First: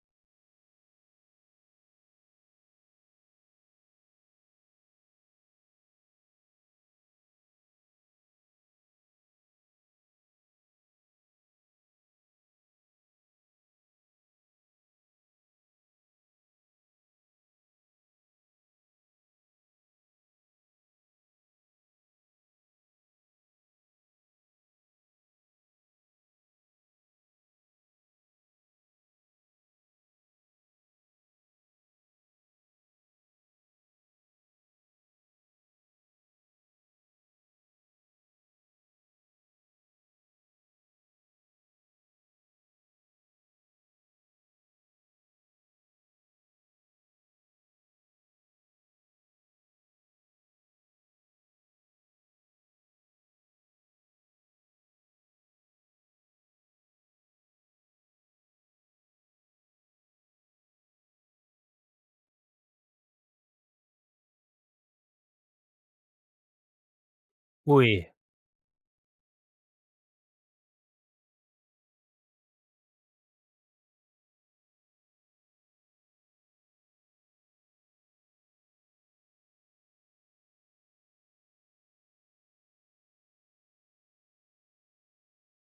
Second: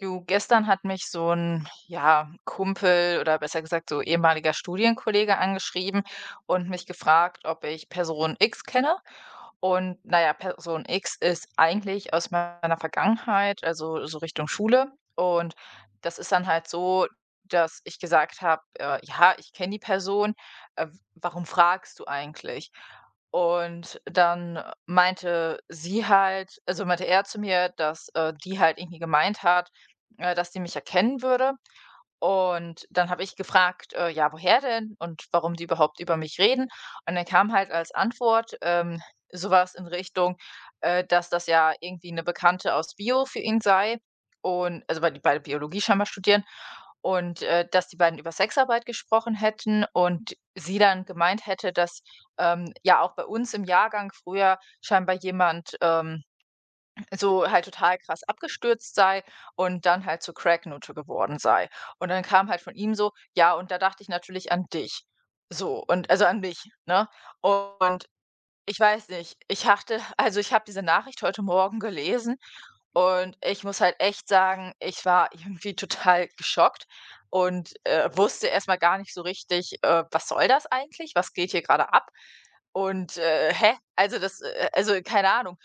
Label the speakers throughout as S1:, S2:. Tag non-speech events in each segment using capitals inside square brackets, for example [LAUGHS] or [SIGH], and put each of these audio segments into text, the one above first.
S1: Du, gestern hat mich so ein, ja, Kumpel oder besser gesagt so ehemaliger Studienkollege angeschrieben und mich gefragt, ob ich Person X kenne. Und naja, Person X ist eigentlich aus meiner Vergangenheit, also so Richtung Schule. Und das ist dann halt so, dass ich gesagt habe: „Ja, ich kenne die Person. Äh, warum fragst du eigentlich?" Und dann meinte sie halt, also meinte er zu mir, dass die halt irgendwie gemeint hat dass sie mich erkennen würde. Und dann habe ich gefragt ja, woher denn und warum die überhaupt über mich reden. Und dann kam halt als Antwort sowas in Richtung dass das ja irgendwie eine Bekannte aus Bio für ihn sei. Und also weil die beide Biologie scheinbar studieren und dass die beiden über Sexarbeit gesprochen hätten und sie dann gemeint hätte, dass ja auch bei uns im Jahrgang früher scheinbar jemand so halt total krass abgestürzt sei und dann halt zur Cracknutte geworden sei. Und dann kam halt von ihm so: „Ja, und da dachte ich natürlich an dich." So, und also an mich, ne? Und
S2: Ui,
S1: ich weiß nicht, ich dachte, also, ich habe diese Nachricht heute Morgen gelesen und ich muss halt echt sagen, ich war irgendwie total geschockt und wusste erstmal gar nicht so richtig was soll das eigentlich? Was geht hier gerade ab? Und hä? Also, das also, keine Ahnung.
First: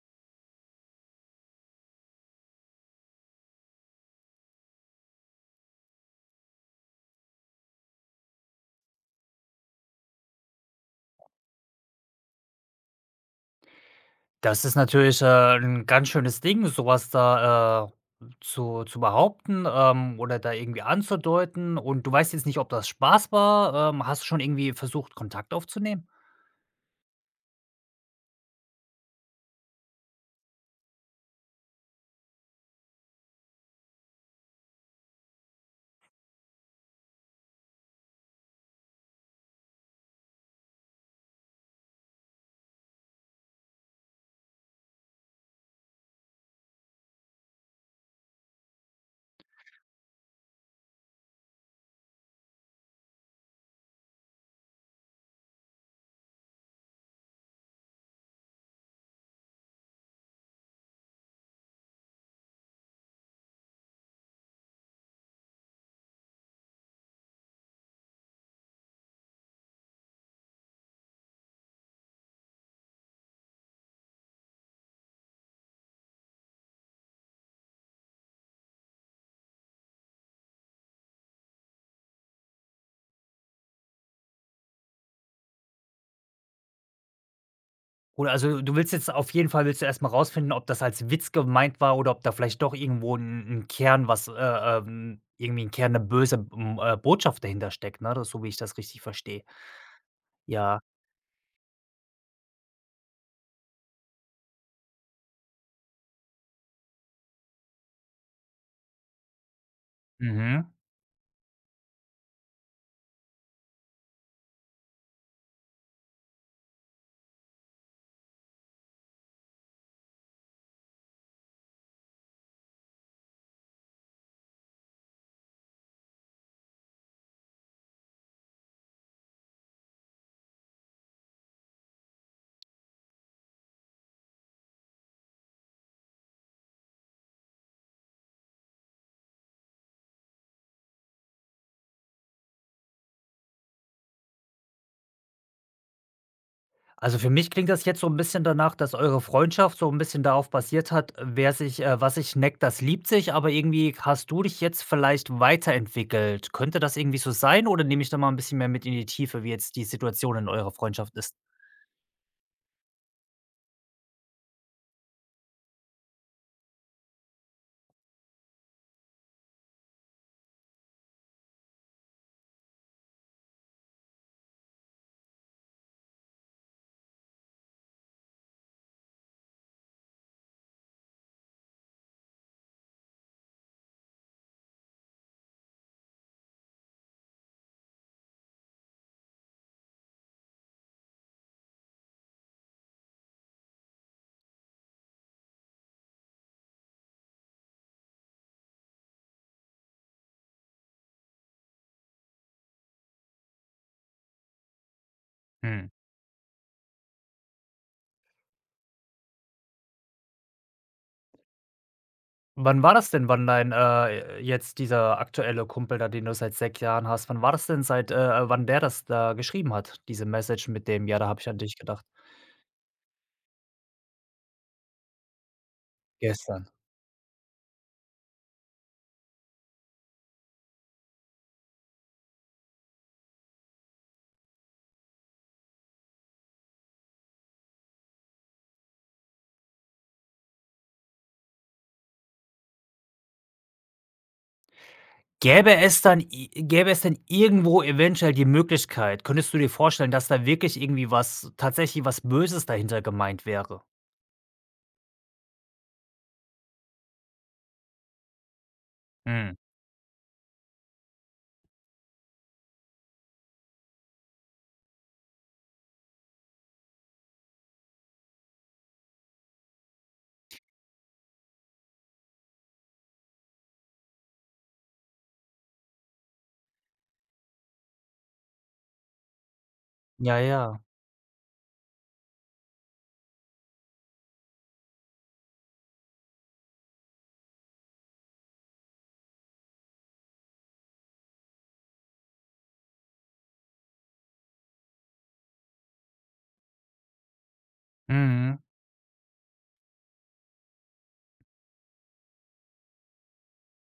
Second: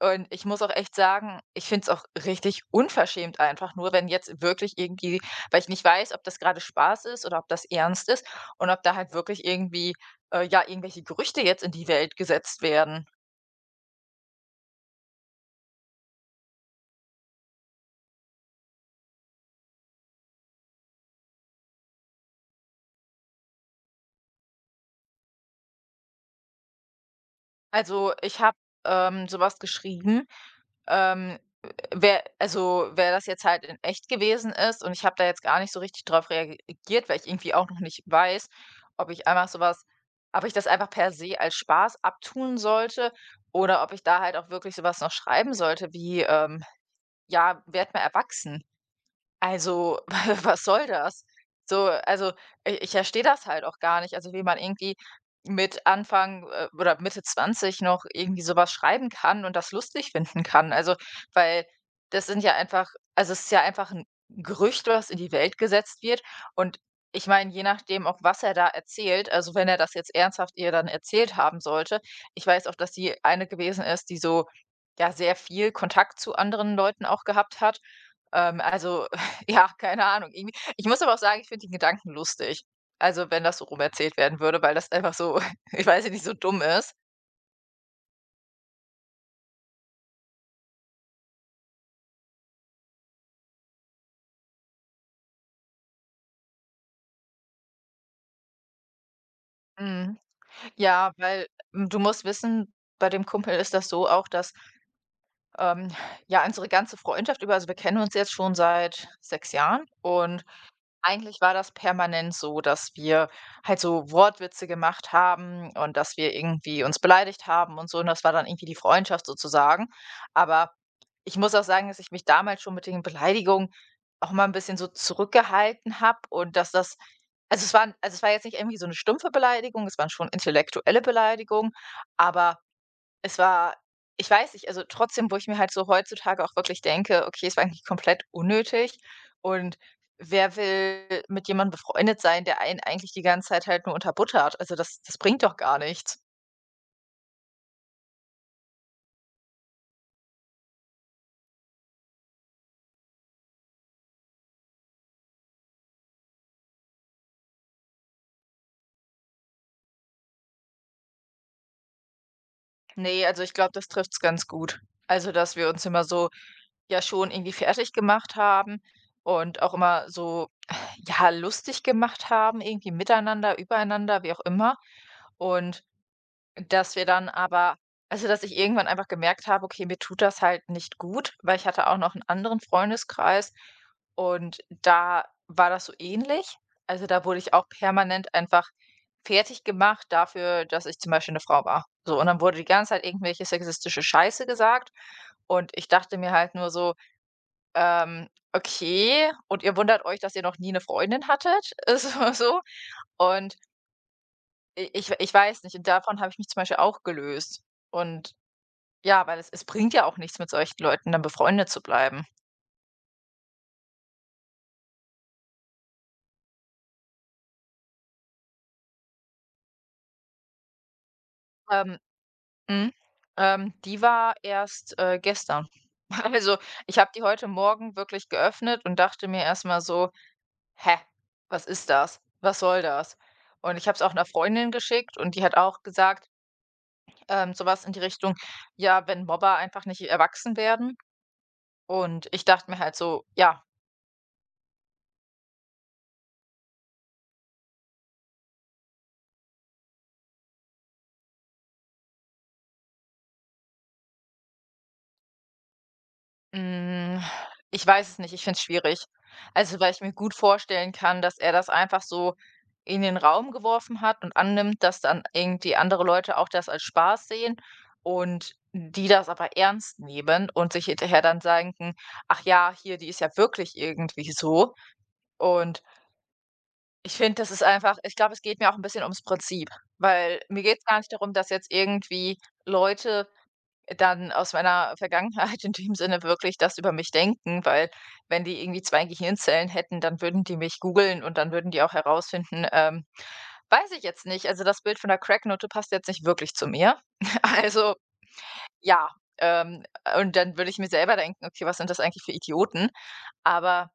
S1: Und ich muss auch echt sagen, ich finde es auch richtig unverschämt einfach nur, wenn jetzt wirklich irgendwie, weil ich nicht weiß, ob das gerade Spaß ist oder ob das ernst ist und ob da halt wirklich irgendwie ja, irgendwelche Gerüchte jetzt in die Welt gesetzt werden.
S2: das ist natürlich, 'n ganz schönes Ding, so was da, zu behaupten, oder da irgendwie anzudeuten und du weißt jetzt nicht, ob das Spaß war. Hast du schon irgendwie versucht, Kontakt aufzunehmen?
S1: Also, ich habe so geschrieben, ähm, wär also, wer das jetzt halt in echt gewesen ist, und ich habe da jetzt gar nicht so richtig drauf reagiert, weil ich irgendwie auch noch nicht weiß, ob ich einfach sowas, ob ich das einfach per se als Spaß abtun sollte oder ob ich da halt auch wirklich sowas noch schreiben sollte wie: „Ja, werd mal erwachsen." Also, [LAUGHS] was soll das? So, also, i ich verstehe das halt auch gar nicht. Also, wie man irgendwie mit Anfang oder Mitte 20 noch irgendwie sowas schreiben kann und das lustig finden kann. Also, weil das sind ja einfach, also, es ist ja einfach ein Gerücht, was in die Welt gesetzt wird. Und ich meine, je nachdem, auch was er da erzählt, also, wenn er das jetzt ernsthaft ihr dann erzählt haben sollte, ich weiß auch, dass sie eine gewesen ist, die so, ja, sehr viel Kontakt zu anderen Leuten auch gehabt hat. Also, ja, keine Ahnung. Irgendwie, ich muss aber auch sagen, ich finde den Gedanken lustig. Also, wenn das so rum erzählt werden würde, weil das einfach so [LAUGHS] ich weiß ja nicht, so dumm ist.
S2: Oder also, du willst jetzt auf jeden Fall Willst du erst mal rausfinden, ob das als Witz gemeint war oder ob da vielleicht doch irgendwo ein 'n Kern was, irgendwie ein Kern 'ne böse, Botschaft dahinter steckt, ne? Das, so wie ich das richtig verstehe.
S1: Mhm.
S2: Ja.
S1: Ja, weil, hm, du musst wissen, bei dem Kumpel ist das so auch, dass, ähm, ja, unsere ganze Freundschaft über, also, wir kennen uns jetzt schon seit 6 Jahren und
S2: Mhm.
S1: eigentlich war das permanent so, dass wir halt so Wortwitze gemacht haben und dass wir irgendwie uns beleidigt haben und so, und das war dann irgendwie die Freundschaft sozusagen. Aber ich muss auch sagen, dass ich mich damals schon mit den Beleidigungen auch mal ein bisschen so zurückgehalten habe und dass das, also, es war, also, es war jetzt nicht irgendwie so eine stumpfe Beleidigung, es waren schon intellektuelle Beleidigungen, aber es war, ich weiß nicht, also trotzdem, wo ich mir halt so heutzutage auch wirklich denke: „Okay, es war eigentlich komplett unnötig, und wer will mit jemandem befreundet sein, der einen eigentlich die ganze Zeit halt nur unter buttert? Also, das bringt doch gar nichts."
S2: Also, für mich klingt das jetzt so ein bisschen danach, dass eure Freundschaft so ein bisschen darauf basiert hat, wer sich was sich neckt, das liebt sich, aber irgendwie hast du dich jetzt vielleicht weiterentwickelt. Könnte das irgendwie so sein oder nehme ich da mal ein bisschen mehr mit in die Tiefe, wie jetzt die Situation in eurer Freundschaft ist?
S1: Ne, also ich glaube, das trifft's ganz gut. Also, dass wir uns immer so, ja, schon irgendwie fertig gemacht haben und auch immer so, [SIGHS] ja, lustig gemacht haben, irgendwie miteinander, übereinander, wie auch immer. Und dass wir dann aber, also, dass ich irgendwann einfach gemerkt habe: „Okay, mir tut das halt nicht gut", weil ich hatte auch noch einen anderen Freundeskreis und da war das so ähnlich. Also, da wurde ich auch permanent einfach fertig gemacht dafür, dass ich zum Beispiel eine Frau war. So, und dann wurde die ganze Zeit irgendwelche sexistische Scheiße gesagt und ich dachte mir halt nur so: Okay, und ihr wundert euch, dass ihr noch nie eine Freundin hattet?" [LAUGHS] So, so. Und I ich ich weiß nicht, und
S2: Hm.
S1: davon habe ich mich zum Beispiel auch gelöst. Und ja, weil es bringt ja auch nichts, mit solchen Leuten dann befreundet zu bleiben.
S2: Wann war das denn, wann dein jetzt dieser aktuelle Kumpel da, den du seit 6 Jahren hast, wann war das denn, seit wann der das da geschrieben hat, diese Message mit dem: „Ja, da habe ich an dich
S1: Ähm,
S2: gedacht“?
S1: mhm, die war erst gestern. [LAUGHS] Also,
S2: Gestern.
S1: ich habe die heute Morgen wirklich geöffnet und dachte mir erst mal so: „Hä, was ist das? Was soll das?" Und ich habe es auch einer Freundin geschickt und die hat auch gesagt so was in die Richtung: „Ja, wenn Mobber einfach nicht erwachsen werden." Und ich dachte mir halt so: „Ja,
S2: Gäbe es denn irgendwo eventuell die Möglichkeit, könntest du dir vorstellen, dass da wirklich irgendwie was, tatsächlich was Böses dahinter gemeint wäre?
S1: hm, ich weiß es nicht, ich finde es schwierig.
S2: Mhm.
S1: Also, weil ich mir gut vorstellen kann, dass er das einfach so in den Raum geworfen hat und annimmt, dass dann irgendwie andere Leute auch das als Spaß sehen und die das aber ernst nehmen und sich hinterher dann sagen: „Ach ja, hier, die ist ja wirklich irgendwie so." Und ich finde, das ist einfach, ich glaube, es geht mir auch ein bisschen ums Prinzip,
S2: Ja,
S1: weil mir geht
S2: ja.
S1: es gar nicht darum, dass jetzt irgendwie Leute dann aus meiner Vergangenheit in dem Sinne wirklich das über mich denken, weil wenn die irgendwie 2 Gehirnzellen hätten, dann würden die mich googeln und dann würden die auch herausfinden weiß ich jetzt nicht. Also, das Bild von der Cracknote passt jetzt nicht wirklich zu mir. [LAUGHS] Also,
S2: Mhm.
S1: ja, ähm, und dann würde ich mir selber denken: „Okay, was sind das eigentlich für Idioten?" Aber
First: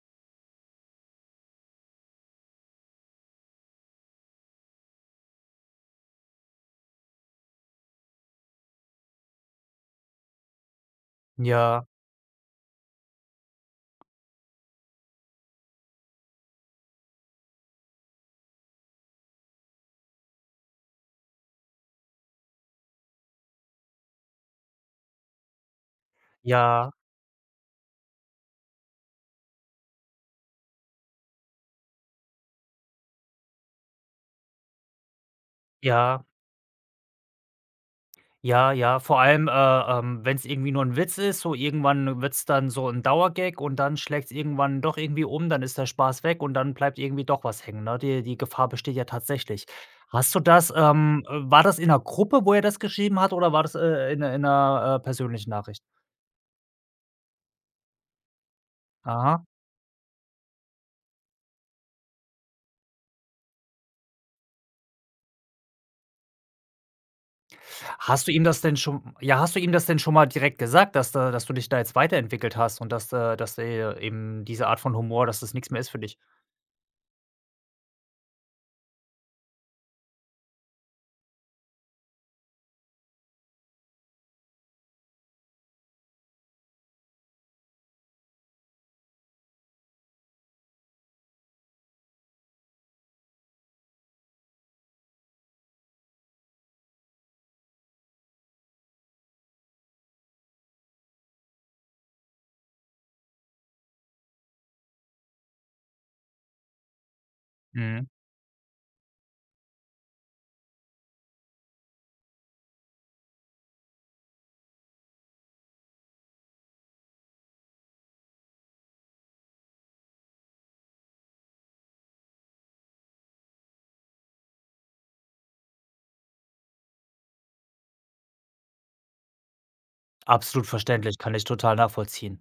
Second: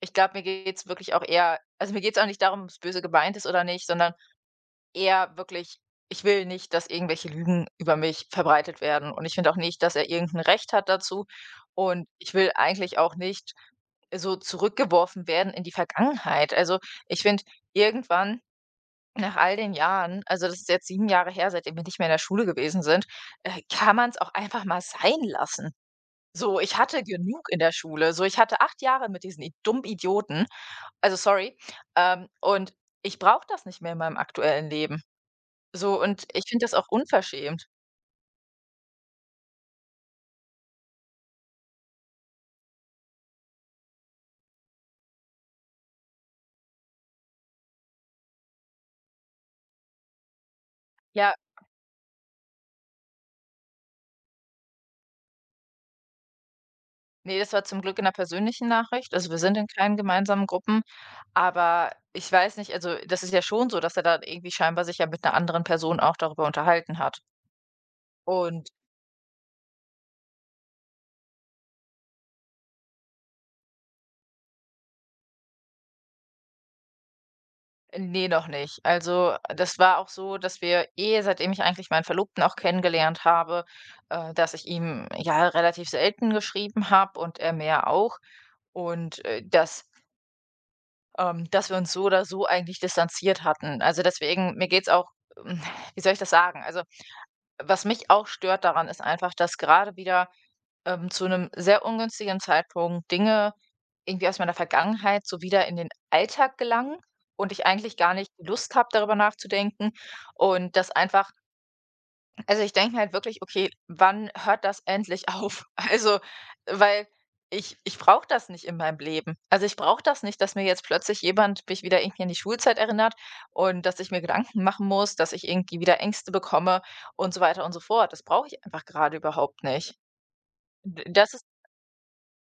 S1: ich glaube, mir geht's wirklich auch eher, also, mir geht's auch nicht darum, ob es böse gemeint ist oder nicht, sondern eher wirklich, ich will nicht, dass irgendwelche Lügen über mich verbreitet werden, und ich finde auch nicht, dass er irgendein Recht hat dazu,
S2: Ja,
S1: und ich will eigentlich auch nicht so zurückgeworfen werden in die Vergangenheit. Also, ich finde, irgendwann nach all den Jahren, also, das ist jetzt 7 Jahre her, seitdem wir nicht mehr in der Schule gewesen sind kann man es auch einfach mal sein lassen. So, ich
S2: ja,
S1: hatte genug in der Schule. So, ich hatte 8 Jahre mit diesen i dummen Idioten, also, sorry und ich brauche das nicht mehr in meinem aktuellen Leben. So, und
S2: ja,
S1: ich finde das auch unverschämt.
S2: ja, ja, vor allem, wenn's irgendwie nur ein Witz ist, so irgendwann wird's dann so ein Dauergag und dann schlägt's irgendwann doch irgendwie um, dann ist der Spaß weg und dann bleibt irgendwie doch was hängen, ne? Die Gefahr besteht ja tatsächlich. Hast du das,
S1: Ja,
S2: war das in einer Gruppe, wo er das geschrieben hat, oder war das, in 'ner persönlichen Nachricht?
S1: nee, das war zum Glück in 'ner persönlichen Nachricht. Also, wir
S2: Aha.
S1: sind in keinen gemeinsamen Gruppen, aber ich weiß nicht, also, das ist ja schon so, dass er dann irgendwie scheinbar sich ja mit einer anderen Person auch darüber unterhalten hat.
S2: Hast du ihm das
S1: Und
S2: denn schon, ja, hast du ihm das denn schon mal direkt gesagt, dass du dich da jetzt weiterentwickelt hast und dass, eben diese Art von Humor, dass das nichts mehr ist für dich?
S1: nee, noch nicht. Also, das war auch so, dass wir eh, seitdem ich eigentlich meinen Verlobten auch kennengelernt habe dass ich ihm, ja, relativ selten geschrieben habe und er mir auch. Und dass dass wir uns so oder so eigentlich distanziert hatten. Also deswegen, mir geht's auch, hm, wie soll ich das sagen? Also, was mich auch stört daran, ist einfach, dass gerade wieder zu einem sehr ungünstigen Zeitpunkt Dinge irgendwie aus meiner Vergangenheit so wieder in den Alltag gelangen und ich eigentlich
S2: Mhm.
S1: gar nicht die Lust habe, darüber nachzudenken, und das einfach, also, ich denke mir halt wirklich: „Okay, wann hört das endlich auf?" [LAUGHS] Also, weil ich brauche das nicht in meinem Leben. Also, ich brauche das nicht, dass mir jetzt plötzlich jemand mich wieder irgendwie an die Schulzeit erinnert und dass ich mir Gedanken machen muss, dass ich irgendwie wieder Ängste bekomme und so weiter und so fort. Das brauche ich einfach gerade überhaupt nicht.
S2: Absolut
S1: D
S2: verständlich,
S1: das
S2: kann ich
S1: ist,
S2: total nachvollziehen.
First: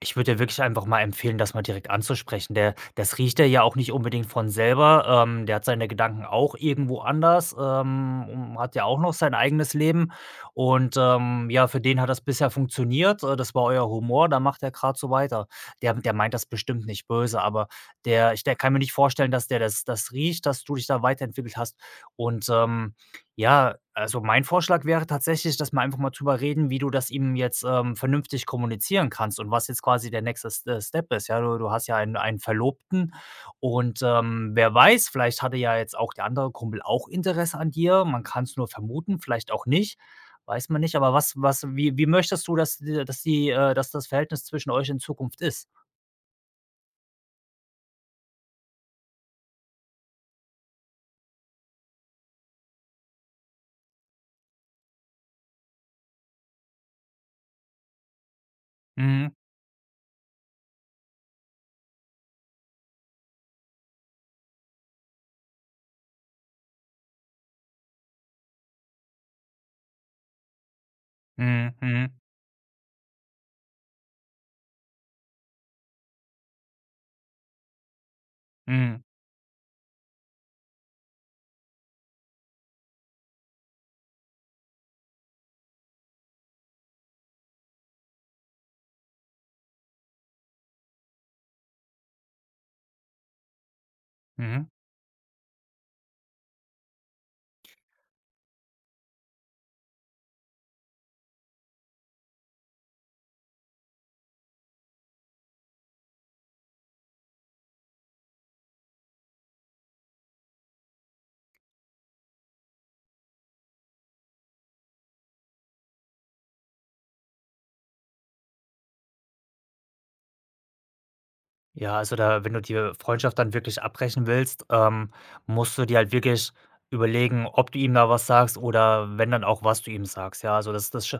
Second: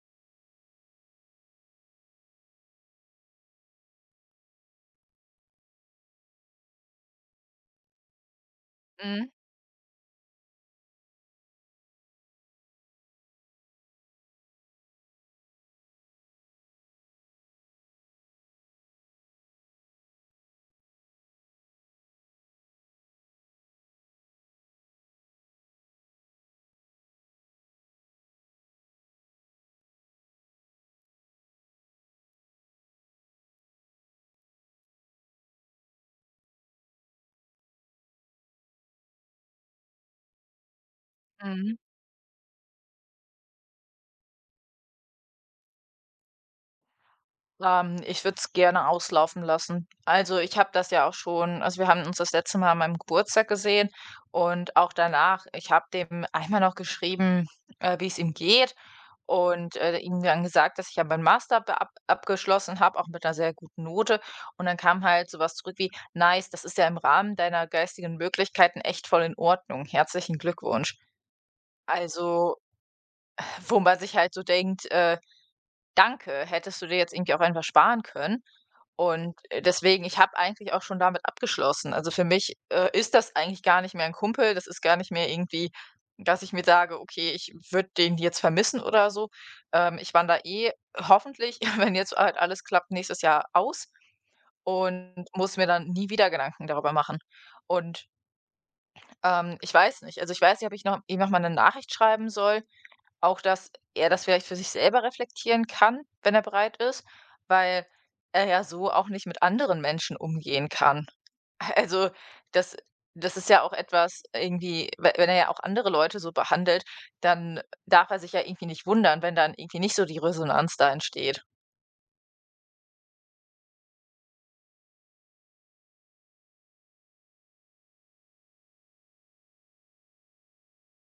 S2: Ich würde dir wirklich einfach mal empfehlen, das mal direkt anzusprechen. Der das riecht er ja auch nicht unbedingt von selber. Der hat seine Gedanken auch irgendwo anders, und hat ja auch noch
S1: mhm,
S2: sein eigenes Leben. Und, ja, für den hat das bisher funktioniert. Das war euer Humor, da macht er gerade so weiter. Der meint das bestimmt nicht böse, aber der ich der kann mir nicht vorstellen, dass der das riecht, dass du dich da weiterentwickelt hast und, ähm, ja, also mein Vorschlag wäre tatsächlich, dass wir einfach mal drüber reden, wie du das ihm jetzt, vernünftig kommunizieren kannst und was jetzt quasi der nächste S Step ist. Ja, du hast ja einen Verlobten und, wer weiß, vielleicht hatte ja jetzt auch der andere Kumpel auch Interesse an dir. Man kann es nur vermuten, vielleicht auch nicht, weiß man nicht. Aber was was
S1: mhm.
S2: wie wie möchtest du, dass die, dass das Verhältnis zwischen euch in Zukunft ist?
S1: Ich würde es gerne auslaufen lassen. Also, ich habe das ja auch schon, also, wir haben uns das letzte Mal an meinem Geburtstag gesehen und auch danach, ich habe dem einmal noch geschrieben wie es ihm geht
S2: Mhm.
S1: und ihm dann gesagt, dass ich ja meinen Master be ab abgeschlossen habe, auch mit einer sehr guten Note. Und dann kam halt so was zurück wie: „Nice, das ist ja im Rahmen deiner geistigen Möglichkeiten echt voll in Ordnung. Herzlichen Glückwunsch."
S2: Mhm. Mhm.
S1: Also, wo man sich halt so denkt: „Danke, hättest du dir jetzt irgendwie auch einfach sparen können."
S2: Mhm.
S1: und deswegen, ich habe eigentlich auch schon damit abgeschlossen. Also, für mich ist das eigentlich gar nicht mehr ein Kumpel. Das ist gar nicht mehr irgendwie, dass ich mir sage: „Okay, ich würde den jetzt vermissen oder so." Ich wandere eh, hoffentlich, [LAUGHS] wenn jetzt halt alles klappt, nächstes Jahr aus
S2: Mhm.
S1: und muss mir dann nie wieder Gedanken darüber machen. Und ich weiß nicht, also, ich weiß nicht, ob ich noch ihm noch mal eine Nachricht schreiben soll, auch, dass er das vielleicht für sich selber reflektieren kann, wenn er bereit ist, weil er ja so auch nicht mit anderen Menschen umgehen kann. [LAUGHS] Also, das, das ist ja auch etwas irgendwie, we wenn er ja auch andere Leute so behandelt, dann darf er sich ja irgendwie nicht wundern, wenn dann irgendwie nicht so die Resonanz da entsteht.
S2: Ja, also da, wenn du die Freundschaft dann wirklich abbrechen willst, musst du dir halt wirklich überlegen, ob du ihm da was sagst, oder wenn dann auch, was du ihm sagst. Ja, also das das sch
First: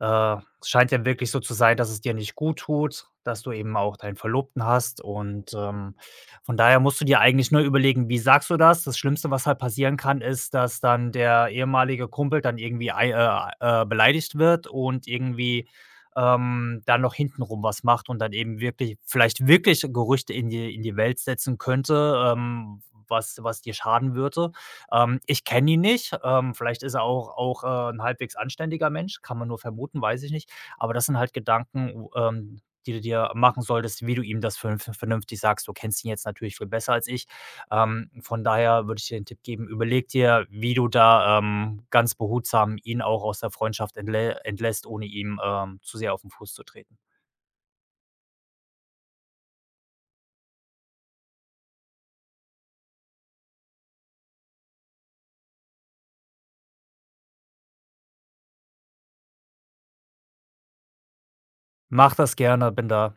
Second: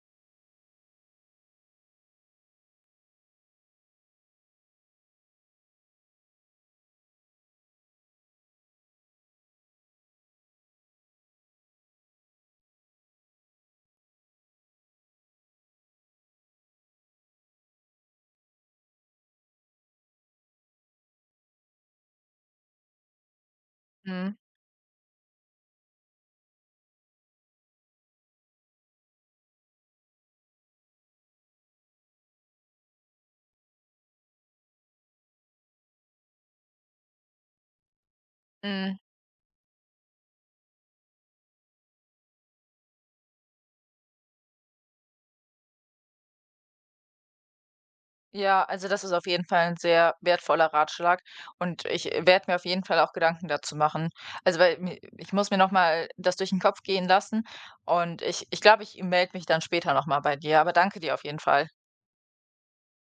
S2: äh, scheint ja wirklich so zu sein, dass es dir nicht gut tut, dass du eben auch deinen Verlobten hast und, von daher musst du dir eigentlich nur überlegen, wie sagst du das? Das Schlimmste, was halt passieren kann, ist, dass dann der ehemalige Kumpel dann irgendwie ei beleidigt wird und irgendwie dann noch hintenrum was macht und dann eben wirklich vielleicht wirklich Gerüchte in die Welt setzen könnte, was dir schaden
S1: Mhm.
S2: würde. Ich kenne ihn nicht, vielleicht ist er auch 'n halbwegs anständiger Mensch, kann man nur vermuten, weiß ich nicht. Aber das sind halt Gedanken, w die du dir machen solltest, wie du ihm das vernünftig sagst. Du kennst ihn jetzt natürlich viel besser als ich. Von daher
S1: Mhm.
S2: würde ich dir den Tipp geben, überleg dir, wie du da, ganz behutsam ihn auch aus der Freundschaft entlässt, ohne ihm, zu sehr auf den Fuß zu treten.
S1: Ja, also das ist auf jeden Fall ein sehr wertvoller Ratschlag und ich, werde mir auf jeden Fall auch Gedanken dazu machen. Also, weil mi ich muss mir noch mal das durch den Kopf gehen lassen, und ich glaube, ich melde mich dann später noch mal bei dir, aber danke dir auf jeden Fall.
S2: Mach das gerne, bin da.